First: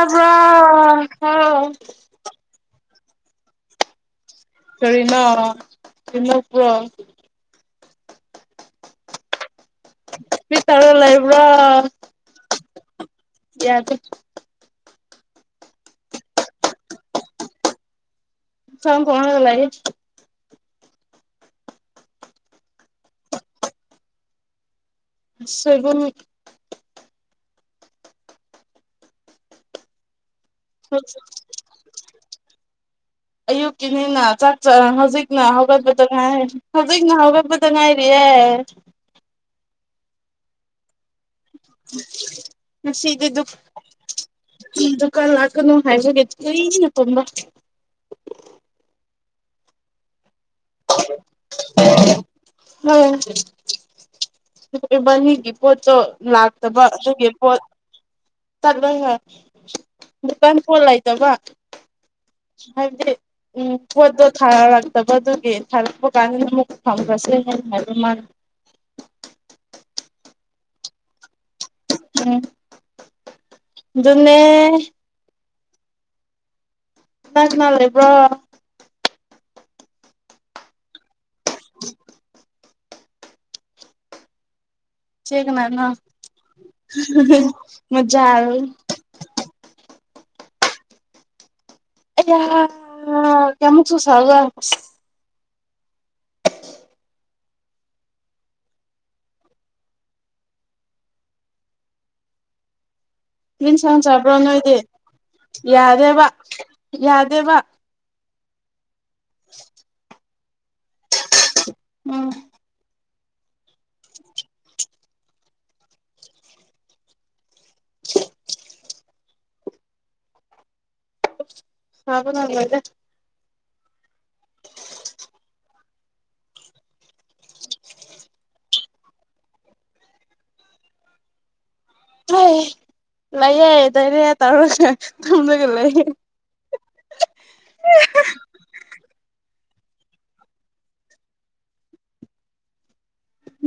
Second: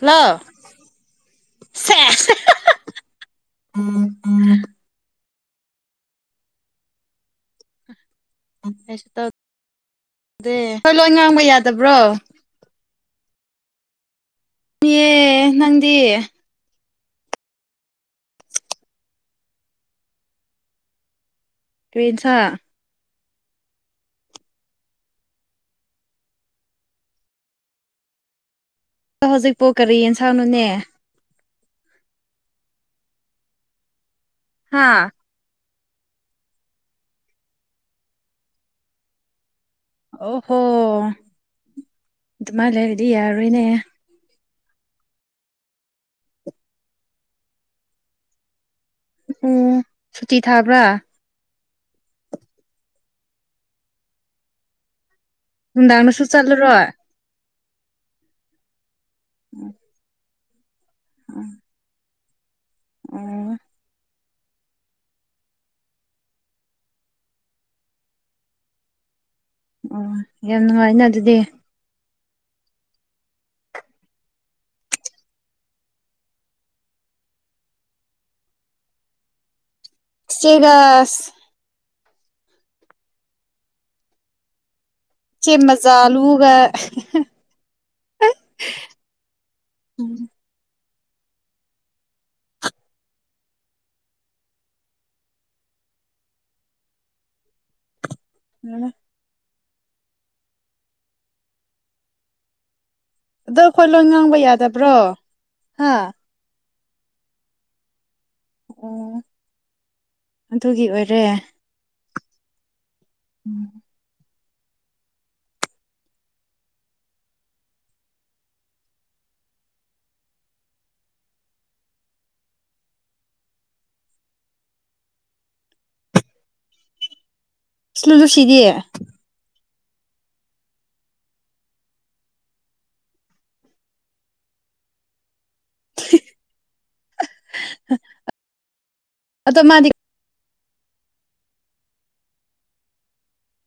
hello ꯎꯝ ꯀꯔꯤꯅꯣ ꯁꯤꯃꯛ ꯄ꯭ꯔꯣ ꯑꯣꯐꯤꯁꯇꯥ ꯗꯦ ꯀꯔꯤ ꯇꯧ ꯇꯧꯔ ꯍꯣꯏ ꯂꯣꯏ ꯉꯥꯡꯕ ꯂꯩꯕ꯭ꯔꯣ ꯌꯥꯗꯕ꯭ꯔꯣ ꯌꯥꯗꯦ ꯌꯦ ꯅꯪꯗꯤ ꯏꯟꯁꯥꯡ ꯊꯣꯡ ꯂꯒꯥ ꯂꯩꯌꯦ ꯀꯔꯤ ꯏꯟꯁꯥꯡ ꯁꯣꯏꯕꯨꯝ ꯑꯗꯣ ꯍꯧꯖꯤꯛꯄꯣ ꯀꯔꯤ ꯌꯦꯟꯁꯥꯡꯅꯣꯅꯦ ꯑꯌꯨꯛꯀꯤꯅꯤꯅ ꯆꯥꯛ ꯍꯥ ꯆꯔꯥ ꯍꯧꯖꯤꯛꯅ ꯍꯧꯒꯠꯄꯥ ꯉꯥꯏ ꯍꯧꯖꯤꯛꯅ ꯍꯧꯒꯠ ꯄꯗꯥ ꯉꯥꯏꯔꯤꯌꯦ ꯑꯣ ꯍꯣ ꯑꯗꯨꯃꯥꯏꯅ ꯂꯩꯔꯗꯤ ꯉꯁꯤꯗꯤ ꯗꯨꯛ ꯌꯥꯔꯣꯏꯅꯦ ꯗꯨꯀꯥꯟ ꯂꯥꯛꯀꯅꯨ ꯍꯥꯏꯕꯒꯦ ꯀꯨꯏꯅ ꯇꯨꯝꯕꯥ ꯑꯣ ꯁꯨꯇꯤ ꯊꯥꯕ꯭ꯔꯥ ꯍꯣꯏ ꯏꯕꯥꯟꯅꯤ ꯄꯣꯠꯇꯣ ꯅꯨꯡꯗꯥꯡꯗꯁꯨ ꯂꯥꯛꯇꯕ ꯆꯠꯂꯔꯣꯏ ꯑꯗꯨꯒꯤ ꯄꯣꯠ ꯆꯠꯂ ꯎꯝ ꯗꯨꯀꯥꯟ ꯄꯣꯠ ꯂꯩꯇꯕ ꯍꯥꯏꯕꯗꯤ ꯑꯣ ꯎꯝ ꯄꯣꯠꯇꯣ ꯊꯥꯔꯛꯇꯕꯗꯨꯒꯤ ꯊꯥꯔꯛꯄ ꯀꯥꯟꯗꯅ ꯑꯃꯨꯛ ꯐꯪꯈ꯭ꯔꯁꯦꯅ ꯍꯥꯏꯕ ꯃꯥꯅꯥ ꯑꯣ ꯌꯥꯝ ꯅꯨꯡꯉꯥꯏꯅꯥ ꯑꯗꯨꯗꯤ ꯎꯝ ꯑꯗꯨꯅꯦ ꯅꯛꯅꯥ ꯂꯩꯕ꯭ꯔꯣ ꯁꯤ ꯗꯥꯁ [unintelligible] ꯆꯦ ꯃꯖꯥꯂꯨꯒ ꯃꯖꯥꯔ ꯎꯝ ꯑꯩꯌꯥ ꯀꯌꯥꯃꯨꯛꯁꯨ ꯁꯒ ꯌꯥꯔꯦ ꯑꯗꯣ ꯀꯔꯤ ꯑꯩꯈꯣꯏ ꯏꯟꯁꯥꯡ ꯂꯣꯟ ꯆꯕ꯭ꯔꯣ ꯉꯥꯡꯕ ꯅꯣꯏꯗꯤ ꯌꯥꯗꯕ꯭ꯔꯣ ꯍꯥ ꯌꯥꯔꯦꯕ ꯌꯥꯗꯦ ꯕꯥ ꯑꯣ ꯑꯗꯨꯒꯤ ꯑꯣꯏꯔꯦ ꯎꯝ ꯎꯝ [unintelligible] ꯍꯥꯏꯕꯗꯗ ꯁꯂꯨ ꯂꯨꯁꯤꯗꯤꯌꯦ ꯍ ꯂꯩꯌꯦꯦꯗꯅꯦ ꯇꯔ ꯁꯖꯒꯂ ꯑꯗꯣ ꯃꯥꯗꯤ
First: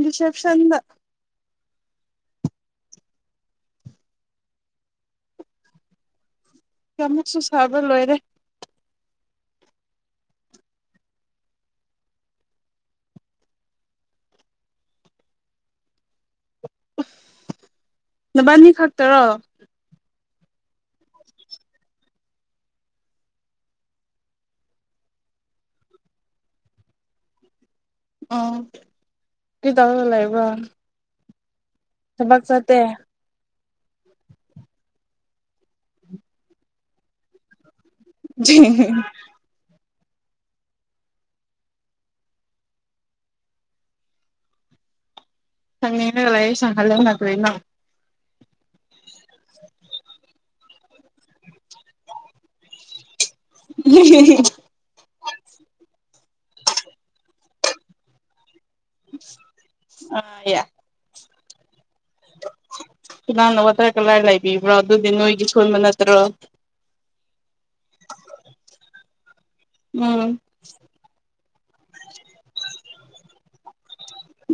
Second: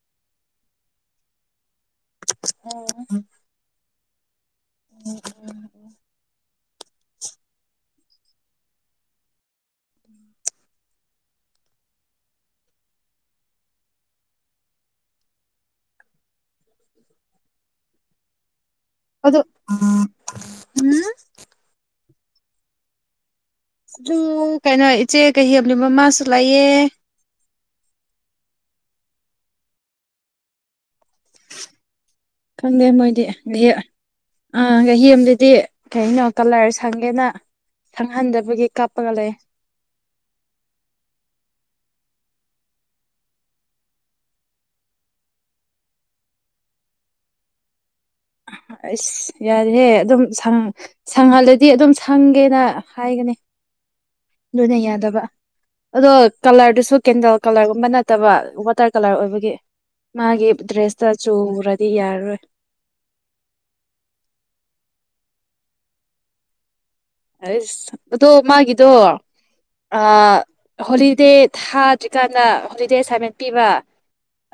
ꯔꯤꯁꯦꯞꯁꯟꯗ ꯑꯣ ꯀꯃꯛꯁꯨ ꯁꯕ ꯂꯣꯏꯔꯦ ꯅꯕꯥꯅꯤ ꯈꯥꯛ ꯑꯗꯣ ꯎ ꯀꯩꯅꯣ ꯏꯆꯦ ꯀꯩ ꯍꯦꯝꯂꯤ ꯃꯃꯥꯁꯨ ꯂꯥꯛꯑꯦ ꯑ ꯀ ꯇ ꯂꯩꯕ꯭ꯔꯣ ꯊꯕꯛ ꯆꯠꯇꯦ ꯈꯪꯗꯦ ꯃꯣꯏꯗꯤ ꯑ ꯗꯤ ꯀꯩꯅꯣ ꯀꯂꯔ ꯁꯪꯒꯦꯅ ꯁꯪꯍꯟꯗꯕꯒꯤ ꯀꯥꯞꯄꯒ ꯂꯩ ꯁꯪꯅꯤꯡꯅ ꯂꯩꯥꯏ ꯁꯪꯍꯜꯂꯣꯅ ꯀꯔꯤꯅꯣ ꯑꯁ ꯌꯥꯔꯤꯍꯦ ꯑꯗꯨꯝ ꯁꯪ ꯁꯪꯍꯥꯟꯗꯗꯤ ꯑꯗꯨꯝ ꯁꯪꯒꯦꯅ ꯍꯥꯏꯒꯅꯤ ꯂꯣꯏꯅ ꯌꯥꯗꯕ ꯑꯗꯣ ꯀꯂꯔꯗꯨꯁꯨ ꯀꯦꯟꯗꯦꯜ ꯀꯂꯔꯒꯨꯝꯕ ꯅꯠꯇꯕ ꯇꯥꯔ ꯀꯂꯔ ꯑꯣꯏꯕꯒꯤ ꯃꯥꯒꯤ ꯗ꯭ꯔꯦꯁꯇ ꯆꯨꯔ ꯅꯋꯥ ꯀꯂꯥꯏꯔꯂ ꯂꯩꯕꯤ ꯏꯕ꯭ꯔꯣ ꯑꯗꯨꯗꯤ ꯁ ꯃꯅꯠꯇ꯭ꯔ ꯑꯁ ꯑꯗꯣ ꯃꯥꯒꯤꯗꯣ ꯎꯝ ꯍꯣꯂꯤꯗꯦ ꯊꯥꯗ꯭ꯔꯤꯀꯥꯟꯗ ꯍꯣꯂꯤꯗꯦ ꯑꯦꯁꯥꯏꯟꯃꯦꯟ ꯄꯤꯕ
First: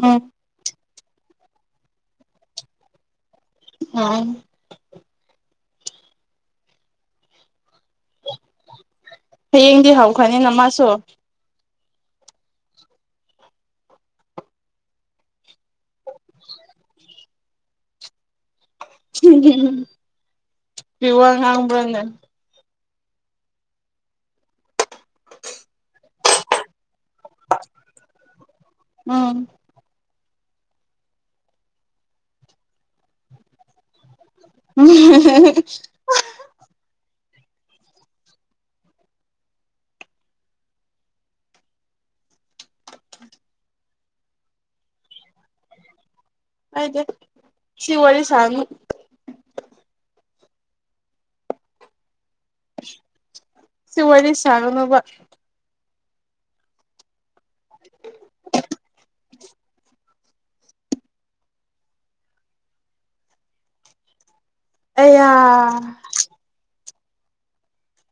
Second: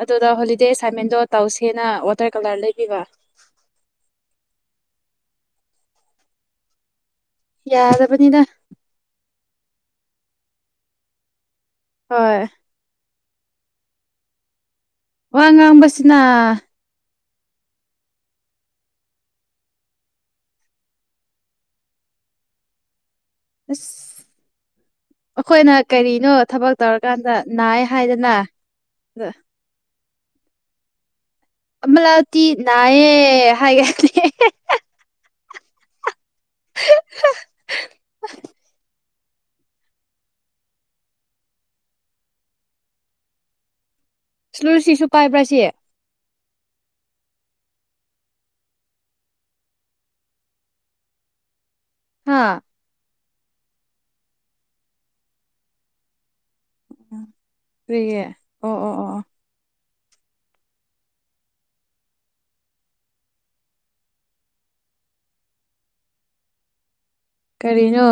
ꯑꯗꯨꯗ ꯎꯝ ꯍꯣꯂꯤꯗꯦ ꯁꯥꯏꯃꯦꯟꯗꯣ ꯇꯧꯁꯦꯅ ꯋꯥꯇꯔ ꯀꯂꯔ ꯂꯩꯕꯤꯕ ꯑꯝ ꯌꯥꯗꯕꯅꯤꯗ ꯍꯌꯦꯡꯗꯤ ꯍꯧꯈ꯭ꯔꯅꯤ ꯅ ꯃꯥꯁꯨ ꯍꯣꯏ ꯋꯥ ꯋꯥꯥꯡꯕꯕꯁꯤꯅ ꯄ ꯋꯥ ꯉꯥꯡꯕ꯭ꯔꯅꯦ ꯑꯁ ꯑꯩꯈꯣꯏꯅ ꯀꯔꯤꯅꯣ ꯊꯕꯛ ꯇꯧꯔꯀꯥꯟꯗ ꯅꯥꯏ ꯍꯥꯏꯗꯅ ꯑ ꯎꯝ ꯑꯃꯂ ꯑꯇꯤ ꯅꯥꯑꯌꯦ ꯍꯥꯏꯒꯥꯏ ꯎꯝ [unintelligible] ꯁꯂꯨ ꯁꯤꯁꯨ ꯄꯥꯏꯕ꯭ꯔꯥ ꯁꯤꯦ ꯑꯗꯤ ꯁꯤꯋꯥꯂꯤ ꯁꯅ ꯍꯥꯥ ꯁꯤ ꯋꯥꯔꯤꯔꯤ ꯁꯥꯉꯅꯕ ꯎ ꯐꯔꯤꯌꯦ ꯑꯣ ꯑꯣ ꯑꯣ ꯑꯌꯥ ꯀꯔꯤꯅꯣ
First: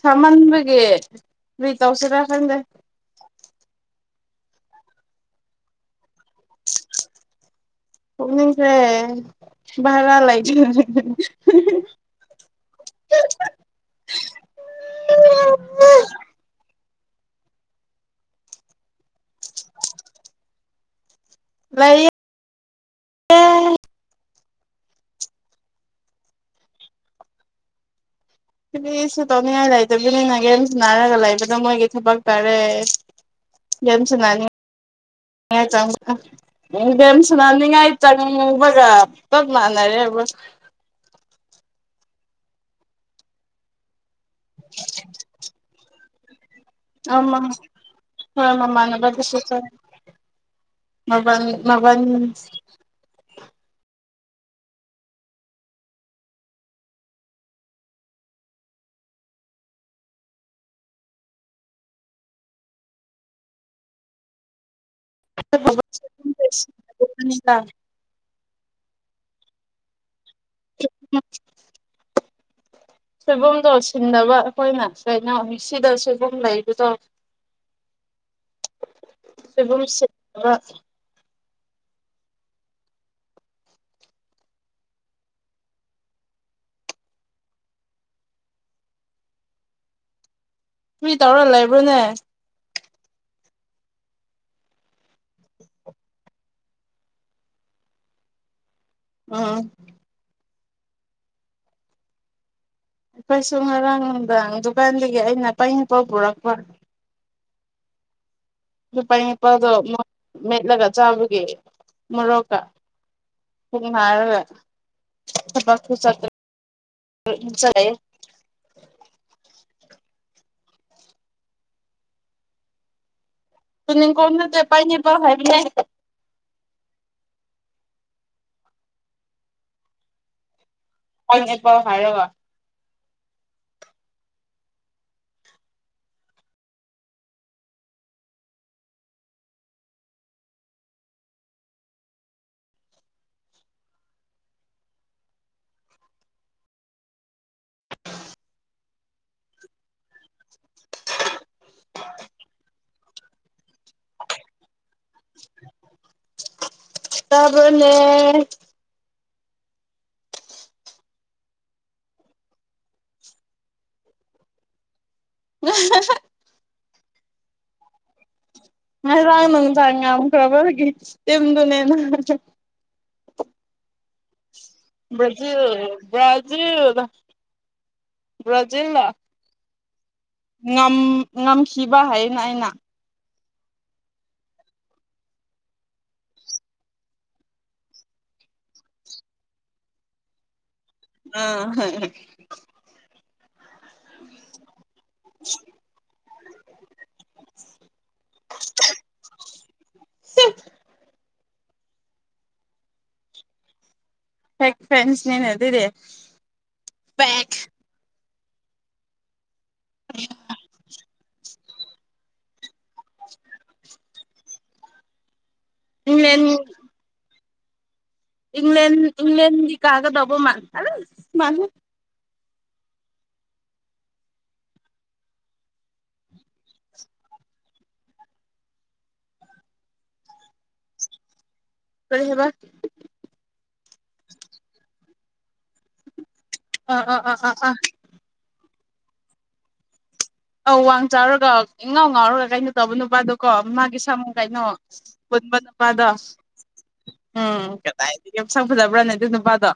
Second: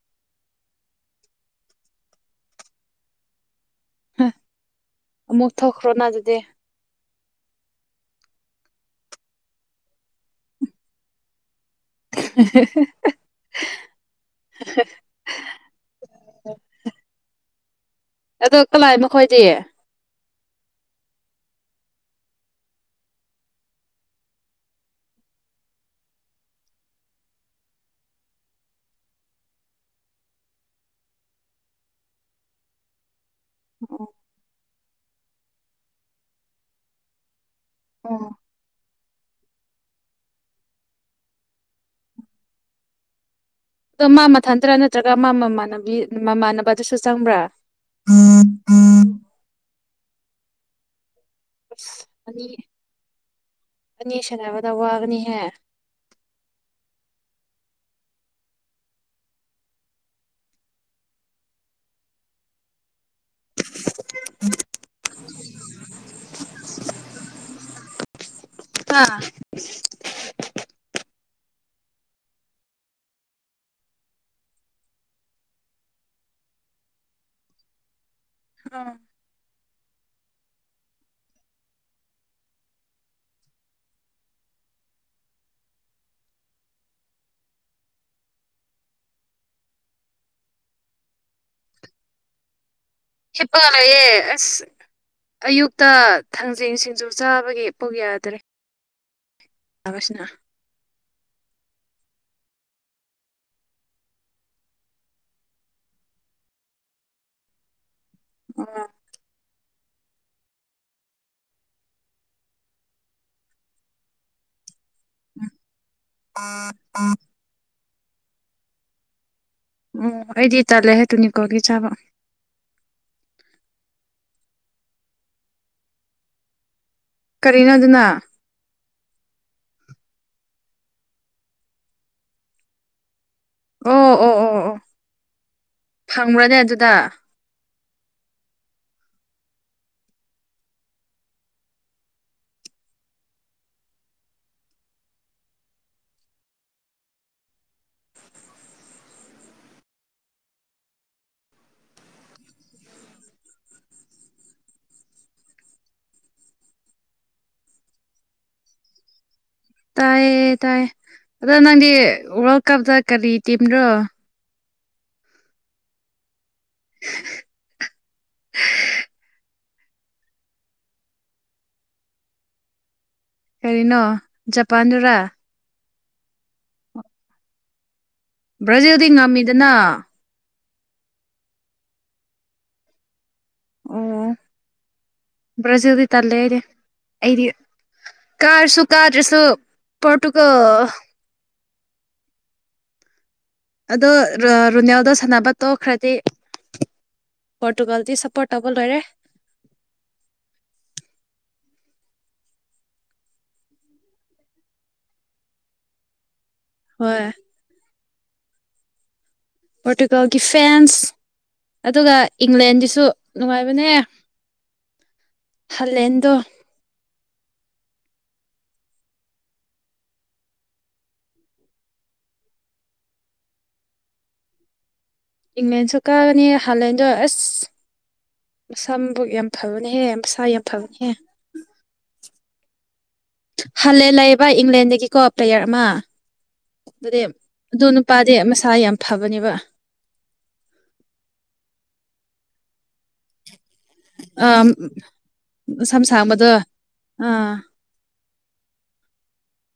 ꯁꯥꯃꯟꯕꯒꯤ ꯇꯧꯁꯤꯔꯥ ꯈꯪꯗꯦ ꯑꯃꯨꯛ ꯊꯣꯛꯈ꯭ꯔꯣꯅ ꯑꯗꯨꯗꯤ ꯑꯣꯁꯦ ꯚꯔꯥ ꯂꯩꯥꯏ [unintelligible] [unintelligible] ꯑꯗꯣ ꯀꯅꯥꯥꯏ ꯃꯈꯣꯏꯗꯤ ꯂꯩ ꯐꯗꯤꯁꯨ ꯇꯧꯅꯤꯡꯉꯥꯏ ꯂꯩꯇꯕꯅꯤꯅ ꯒꯦꯝ ꯁꯅꯥꯔꯒ ꯂꯩꯕꯗꯣ ꯃꯣꯏꯒꯤ ꯊꯕꯛ ꯇꯥꯔꯦ ꯗꯁꯟꯅꯤ ꯆ ꯗꯁ ꯊꯅꯅꯤꯡꯉꯥꯏ ꯑꯣ ꯆꯪꯕꯒ ꯄꯨꯞ ꯃꯥꯟꯅꯔꯦꯕ ꯑꯗꯣ ꯃꯥ ꯃꯊꯥ ꯇꯔꯥ ꯅꯠꯇ꯭ꯔꯒ ꯃꯥ ꯃꯃꯥꯟꯅꯕꯤ ꯃꯃꯥꯟ ꯄꯗꯨꯁꯨ ꯆꯪꯕ꯭ꯔꯥ ꯑꯃ ꯍꯣꯏ ꯃꯃꯥꯟꯅꯕꯗꯨꯁꯨ ꯃꯃꯟ ꯃꯃꯟ ꯑꯅꯤ ꯑꯅꯤ ꯁꯥꯟꯅꯕꯗ ꯋꯥꯒꯅꯤꯍꯦ ꯎꯝ [unintelligible] ꯑ ꯎꯝ [unintelligible] ꯁꯣꯏꯕꯨꯝꯗꯣ ꯁꯤꯟꯗꯕ ꯑꯩꯈꯣꯏꯅ ꯀꯩꯅꯣ ꯁꯤꯗ ꯁꯣꯏꯕꯨꯝ ꯂꯩꯕꯗꯣ ꯍ [unintelligible] ꯁꯣꯏꯕꯨꯝ ꯁꯤꯠꯕ ꯀ꯭ꯔꯤ ꯇꯧꯔꯥ ꯂꯩꯕ꯭ꯔꯥꯅꯦ ꯍꯤꯄꯥꯒ ꯂꯩꯌꯦ ꯑꯁ ꯑꯌꯨꯛꯇ ꯊꯥꯡꯖꯤꯟ ꯁꯤꯡꯖꯨ ꯆꯥꯕꯒꯤ ꯄꯨꯛ ꯌꯥꯗ꯭ꯔꯦ ꯎꯝ ꯊꯁꯅ [unintelligible] ꯑꯩꯈꯣꯏꯁꯨ ꯉꯔꯥꯡ ꯅꯨꯡꯗꯥꯡ ꯗꯨꯀꯥꯟꯗꯒꯤ ꯑꯩꯅ ꯄꯥꯏꯌꯤꯡꯄꯧ ꯄꯨꯔꯛꯄ ꯑꯣ ꯄꯥꯏꯅꯤꯄꯥꯜꯗꯣ ꯃꯦꯠꯂꯒ ꯆꯥꯕꯒꯤ ꯃꯣꯔꯣꯛꯀ ꯄꯨꯛ ꯅꯥꯌꯦ ꯊꯥꯕꯛꯁꯨ ꯆꯠꯇ꯭ꯔꯦ ꯗ ꯥꯂꯩꯌꯦ ꯑꯝ ꯑꯩꯗꯤ ꯇꯜꯂꯦꯍꯦ ꯇꯨꯅꯤꯀꯣꯛꯒꯤ ꯆꯥꯕ ꯇꯨꯅꯤꯛꯀꯣꯛ ꯅꯠꯇꯦ ꯄꯥꯏꯟꯑꯦꯄꯜ ꯍꯥꯏꯕꯅꯦ ꯀꯥꯔꯤꯅꯣ ꯑꯗꯨꯅ ꯄꯥꯏꯟꯑꯦꯄꯜ ꯍꯥꯏꯔꯒ ꯑꯣ-ꯑꯣ-ꯑꯣ-ꯑꯣ ꯐꯪꯕ꯭ꯔꯅꯦ ꯑꯗꯨꯗ ꯇꯥꯕꯥꯅꯦ ꯇꯥꯏꯌꯦ ꯇꯥꯏꯌꯦ ꯑꯗꯣ ꯅꯪꯗꯤ ꯋꯥ꯭ꯔꯜ ꯀꯞꯇ ꯀꯥꯔꯤ ꯇꯤꯝꯔꯣ [unintelligible] [unintelligible] ꯉꯔꯥꯡꯅ ꯅꯨꯡꯗꯥꯡ ꯉꯝꯈ꯭ꯔꯕꯔꯒꯤ ꯇꯤꯟꯗꯨꯅꯦ ꯀꯔꯤꯅꯣ ꯖꯄꯥꯟꯗꯨꯔꯥ ꯕ꯭ꯔꯖꯤꯜ ꯕ꯭ꯔꯥꯖꯤꯜ ꯕ꯭ꯔꯥꯖꯤꯜꯗꯤ ꯕ꯭ꯔꯥꯖꯤꯜꯂ ꯉꯝꯃꯤꯗꯅ ꯉꯝ ꯉꯝꯈꯤꯕ ꯍꯥꯏꯌꯦꯅ ꯑꯩꯅ ꯑꯣ ꯕ꯭ꯔꯖꯤꯜꯗꯤ ꯇꯜꯂꯦ ꯑꯩꯗꯤ ꯑꯩꯗꯤ ꯀꯥꯔꯥꯁꯨ ꯀꯥꯗ꯭ꯔꯥꯁꯨ ꯄꯣꯔꯇꯨꯒꯜ ꯑꯥ ꯑꯗꯣ ꯔꯣ ꯔꯣꯅꯥꯜꯗꯣ ꯁꯥꯟꯅꯕ ꯇꯣꯛꯈ꯭ꯔꯥꯗꯤ ꯄꯣꯔꯇꯨꯒꯜꯗꯤ ꯁꯥꯄꯣ꯭ꯔꯠ ꯇꯧꯕ ꯂꯣꯏꯔꯦ ꯐꯦꯛ ꯐꯦꯟꯁꯅꯤꯅꯦ ꯑꯗꯨꯗꯤ ꯍꯣꯏ ꯐꯦꯛ ꯄꯣꯔꯇꯨꯒꯜꯒꯤ ꯐꯦꯟꯁ ꯑꯗꯨꯒ ꯏꯪꯂꯦꯟꯒꯤꯁꯨ ꯅꯨꯡꯉꯥꯏꯕꯅꯦ ꯍꯥꯂꯦꯟꯗꯣ ꯏꯪꯂꯦꯟ ꯏꯪꯂꯦꯟ ꯏꯪꯪꯂꯦꯟꯗꯤ ꯀꯥꯒꯗꯕ ꯃꯥꯥꯟ ꯑꯧ ꯃꯥꯥꯟꯂꯦ ꯏꯪꯂꯦꯟꯁꯨ ꯀꯥꯒꯅꯤ ꯍꯥꯂꯦꯟꯗꯣ ꯑꯁ ꯃꯁꯝꯕꯨꯛ ꯌꯥꯝ ꯐꯕꯅꯦꯍꯦ ꯃꯁꯥ ꯌꯥꯝ ꯐꯕꯅꯦꯍꯦ ꯍꯕ [unintelligible] ꯍꯜꯂꯦ ꯂꯩꯌꯦꯕ ꯏꯪꯂꯦꯟꯗꯒꯤꯀꯣ ꯄꯦꯌꯔ ꯑꯃ ꯑꯥ ꯑꯥ ꯑꯗꯨꯗꯤ ꯑꯥ ꯑꯥ ꯑꯥ ꯑꯗꯨ ꯅꯨꯄꯥꯗꯤ ꯃꯁꯥ ꯌꯥꯝ ꯐꯥꯕꯅꯦꯕ ꯑꯧ ꯋꯥꯛ ꯆꯥꯎꯔꯒ ꯏꯪꯉꯥꯎ ꯉꯥꯎꯔꯒ ꯀꯩꯅꯣ ꯇꯧꯕ ꯅꯨꯄꯥꯗꯣ ꯀꯣ ꯃꯥꯒꯤ ꯁꯝ ꯑ ꯀꯩꯅꯣ ꯄꯨꯟꯕ ꯃꯁꯝ ꯅꯨꯄꯥꯗꯣ ꯁꯥꯡꯕꯗꯣ ꯑꯥ ꯎꯝ ꯀꯗꯥꯏꯗꯒꯤ ꯃꯁꯛ ꯐꯖꯥꯕ꯭ꯔꯅꯦ ꯑꯗꯨ ꯅꯨꯄꯥꯗꯣ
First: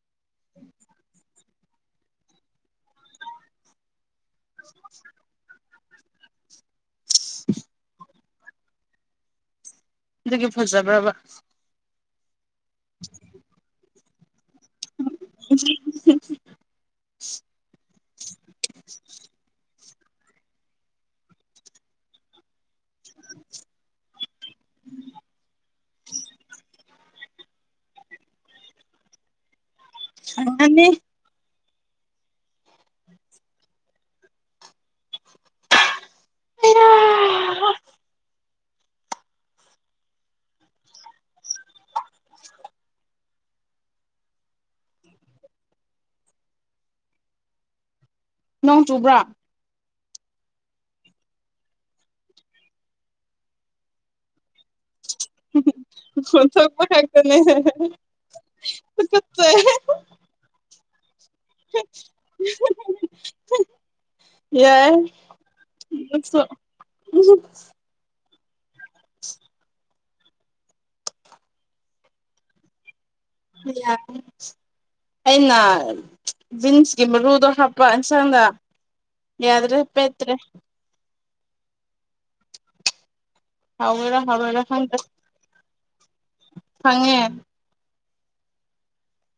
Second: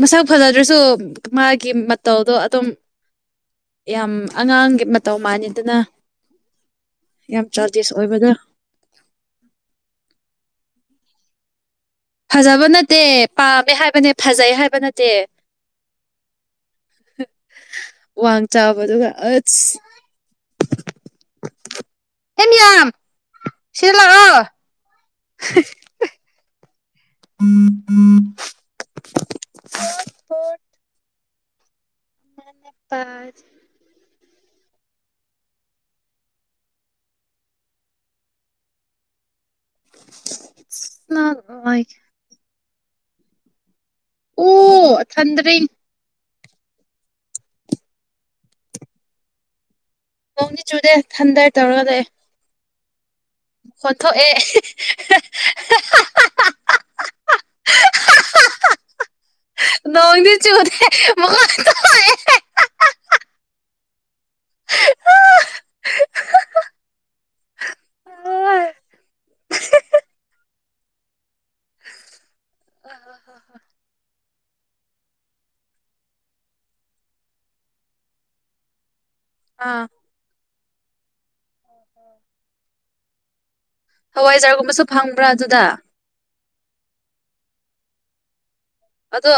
ꯃꯁꯛ ꯐꯖꯥꯗ꯭ꯔꯁꯨ ꯃꯥꯒꯤ ꯃꯇꯧꯗꯣ ꯑꯗꯨꯝ ꯌꯥꯝ ꯑꯉꯥꯡꯒꯤ ꯃꯇꯧ ꯃꯥꯟꯅꯤꯗꯅ ꯌꯥꯝ ꯆꯥꯗꯤꯁ ꯑꯣꯏꯕꯗꯣ ꯑꯗꯨꯒꯤ ꯐꯖꯕ꯭ꯔꯥꯕ ꯐꯖꯕ ꯅꯠꯇꯦ ꯄꯥꯝꯃꯦ ꯍꯥꯏꯕꯅꯦ ꯐꯖꯩ ꯍꯥꯏꯕ ꯅꯠꯇꯦ [unintelligible] ꯋꯥꯡꯆꯥꯎꯕꯒ ꯑꯁ ꯑꯦꯟ ꯏ ꯌꯥꯝ ꯁꯤꯔ ꯂꯥꯛꯑꯣ [inaudible] [unintelligible] ꯍꯅꯤ [unintelligible] ꯑꯅꯦꯄꯥ ꯂꯥꯏꯛ ꯑꯣ ꯊꯟꯗ꯭ꯔꯦ ꯅꯣꯡ ꯆꯨꯕ꯭ꯔꯥ ꯅꯣꯡꯗꯤ ꯆꯨꯗꯦ ꯊꯟꯗꯥꯏ ꯇꯧꯔꯒ ꯂꯩꯦ ꯍꯣꯊꯣ ꯑꯦ ꯊꯄ ꯀꯥꯛꯇꯅꯦ ꯂꯣꯡꯣꯡꯗꯤ ꯆꯨꯂꯦ [unintelligible] ꯌꯥꯏ [unintelligible] ꯑ ꯌꯥ ꯑꯩꯅ ꯕꯤꯟꯁꯀꯤ ꯃꯔꯨꯗꯣ ꯍꯥꯞꯄ ꯌꯦꯟꯁꯥꯡꯗ ꯌꯥꯗ꯭ꯔꯣ ꯑꯥ ꯎꯄꯇ꯭ꯔꯦ [unintelligible] ꯍꯥꯎꯥꯎꯔ ꯍꯥꯎꯋꯔ ꯍꯋꯥꯏꯖꯥꯔꯒꯨꯝꯕꯁꯨ ꯈꯗ ꯐꯪꯕ꯭ꯔꯥ ꯑꯗꯨꯗ ꯐꯉꯦ ꯑꯗꯣ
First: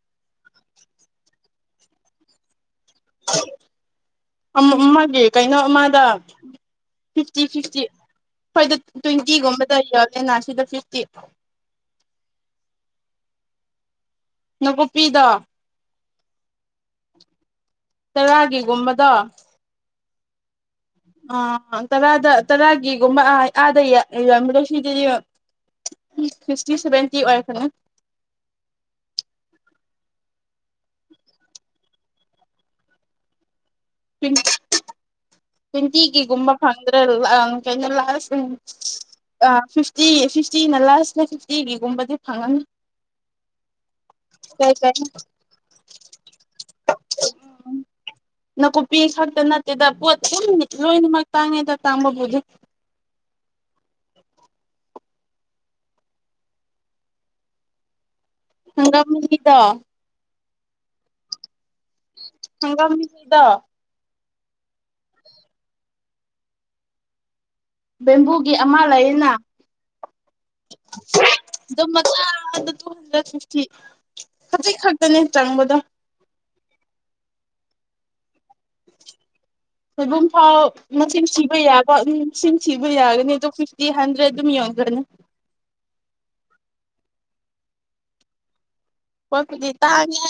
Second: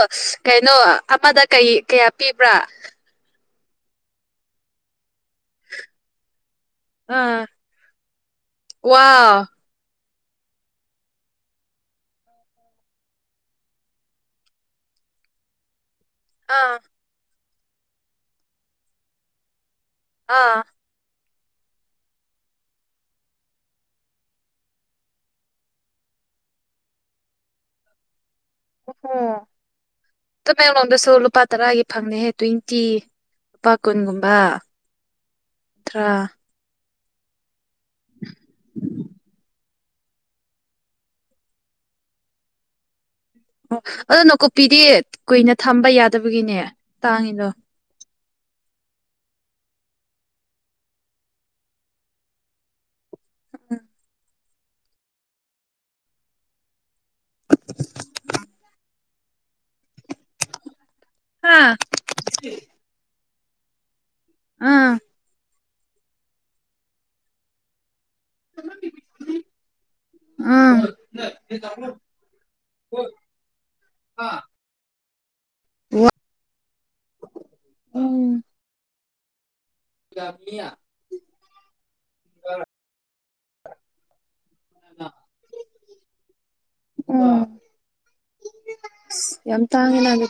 ꯀꯩꯅꯣ ꯑꯃꯗ ꯀꯩ ꯀꯌꯥ ꯄꯤꯕ꯭ꯔꯥ ꯑꯃꯒꯦ ꯀꯩꯅꯣ ꯑꯃꯗ ꯑꯥ ꯐꯤꯐꯇꯤ ꯐꯤꯐꯇꯤ ꯑꯩꯣꯏꯗ ꯋꯥꯎ ꯇ꯭ꯋꯦꯟꯇꯤꯒꯨꯝꯕꯗ ꯌꯥ ꯅꯥꯁꯤꯗ ꯐꯤꯐꯇ ꯌꯦ ꯅꯨꯀꯨꯞꯄꯤꯗ ꯑꯥ ꯇꯔꯥꯒꯤꯒꯨꯝꯕꯗ ꯑꯥ ꯑ ꯇꯔꯥꯗ ꯇꯔꯥꯒꯤꯒꯨꯝꯕ ꯑꯗ ꯏ ꯑꯝꯕ ꯂꯁꯗꯔꯤ ꯁꯤꯛꯁꯇꯤ ꯁꯦꯚꯦꯟꯇꯤ ꯑꯣꯏꯔꯛꯒꯅ ꯑꯣꯍꯣ ꯇꯃꯦꯡꯂꯣꯡꯗꯁꯨ ꯂꯨꯄꯥ ꯇꯔꯥꯒꯤ ꯐꯪꯅꯤꯍꯦ ꯇ꯭ꯋꯦꯟꯇꯤ ꯂꯨꯄꯥ ꯀꯨꯟꯒꯨꯝꯕ ꯇꯔꯥ ꯇ꯭ꯋꯦꯟꯇꯤꯒꯤꯒꯨꯝꯕ ꯐꯪꯗ꯭ꯔꯦ ꯀꯩꯅꯣ ꯂꯥꯁ ꯑ ꯐꯤꯐꯇꯤ ꯐꯤꯐꯇꯤꯅ ꯂꯥꯁꯅ ꯐꯤꯐꯇꯤꯒꯤꯒꯨꯝꯕꯗꯤ ꯐꯪꯉꯅꯤ ꯑꯣ ꯑꯗꯣ ꯀꯩ ꯅꯥꯀꯨꯞꯄꯤꯗꯤ ꯀꯩ ꯀꯨꯏꯅ ꯊꯝꯕ ꯌꯥꯗꯕꯒꯤꯅꯦ ꯇꯥꯡꯉꯗꯣ ꯅꯥꯀꯨꯞꯄꯤ ꯈꯛꯇ ꯅꯠꯇꯦꯗ ꯄꯣꯠ ꯑꯗꯨ ꯂꯣꯏꯅꯃꯛ ꯇꯥꯡꯉꯦꯗ ꯇꯥꯡꯕꯕꯨꯗꯤ ꯎꯝ [unintelligible] ꯍꯪꯒꯥꯝꯒꯤꯗ ꯍꯥꯥ ꯍꯪꯒꯥꯝ ꯀꯗ ꯑꯥ ꯕꯦꯝꯕꯨꯒꯤ ꯑꯃ ꯂꯩꯌꯦꯅ ꯑꯥ ꯑꯗꯨꯝ ꯃꯈꯥ ꯇꯨ ꯍꯟꯗ꯭ꯔꯦꯠ ꯐꯤꯇꯤ ꯅꯤ ꯆꯥꯡꯕꯗ ꯋꯥ ꯎꯝ ꯁꯣꯏꯕꯨꯝ ꯐꯥꯎ ꯃꯁꯤꯡ ꯁꯤꯕ ꯌꯥꯕꯁꯤꯡ ꯁꯤꯕ ꯌꯥꯒꯅꯤ ꯑꯗꯣ ꯐꯤꯐꯇꯤ ꯍꯟꯗ꯭ꯔꯦꯗ ꯑꯗꯨꯝ ꯌꯧꯉ ꯒꯅꯤ ꯎꯝ ꯌꯥꯝ ꯄꯣꯠꯄꯨꯗꯤ ꯇꯥꯡꯉꯦ ꯇꯥꯡꯉꯅꯗꯦ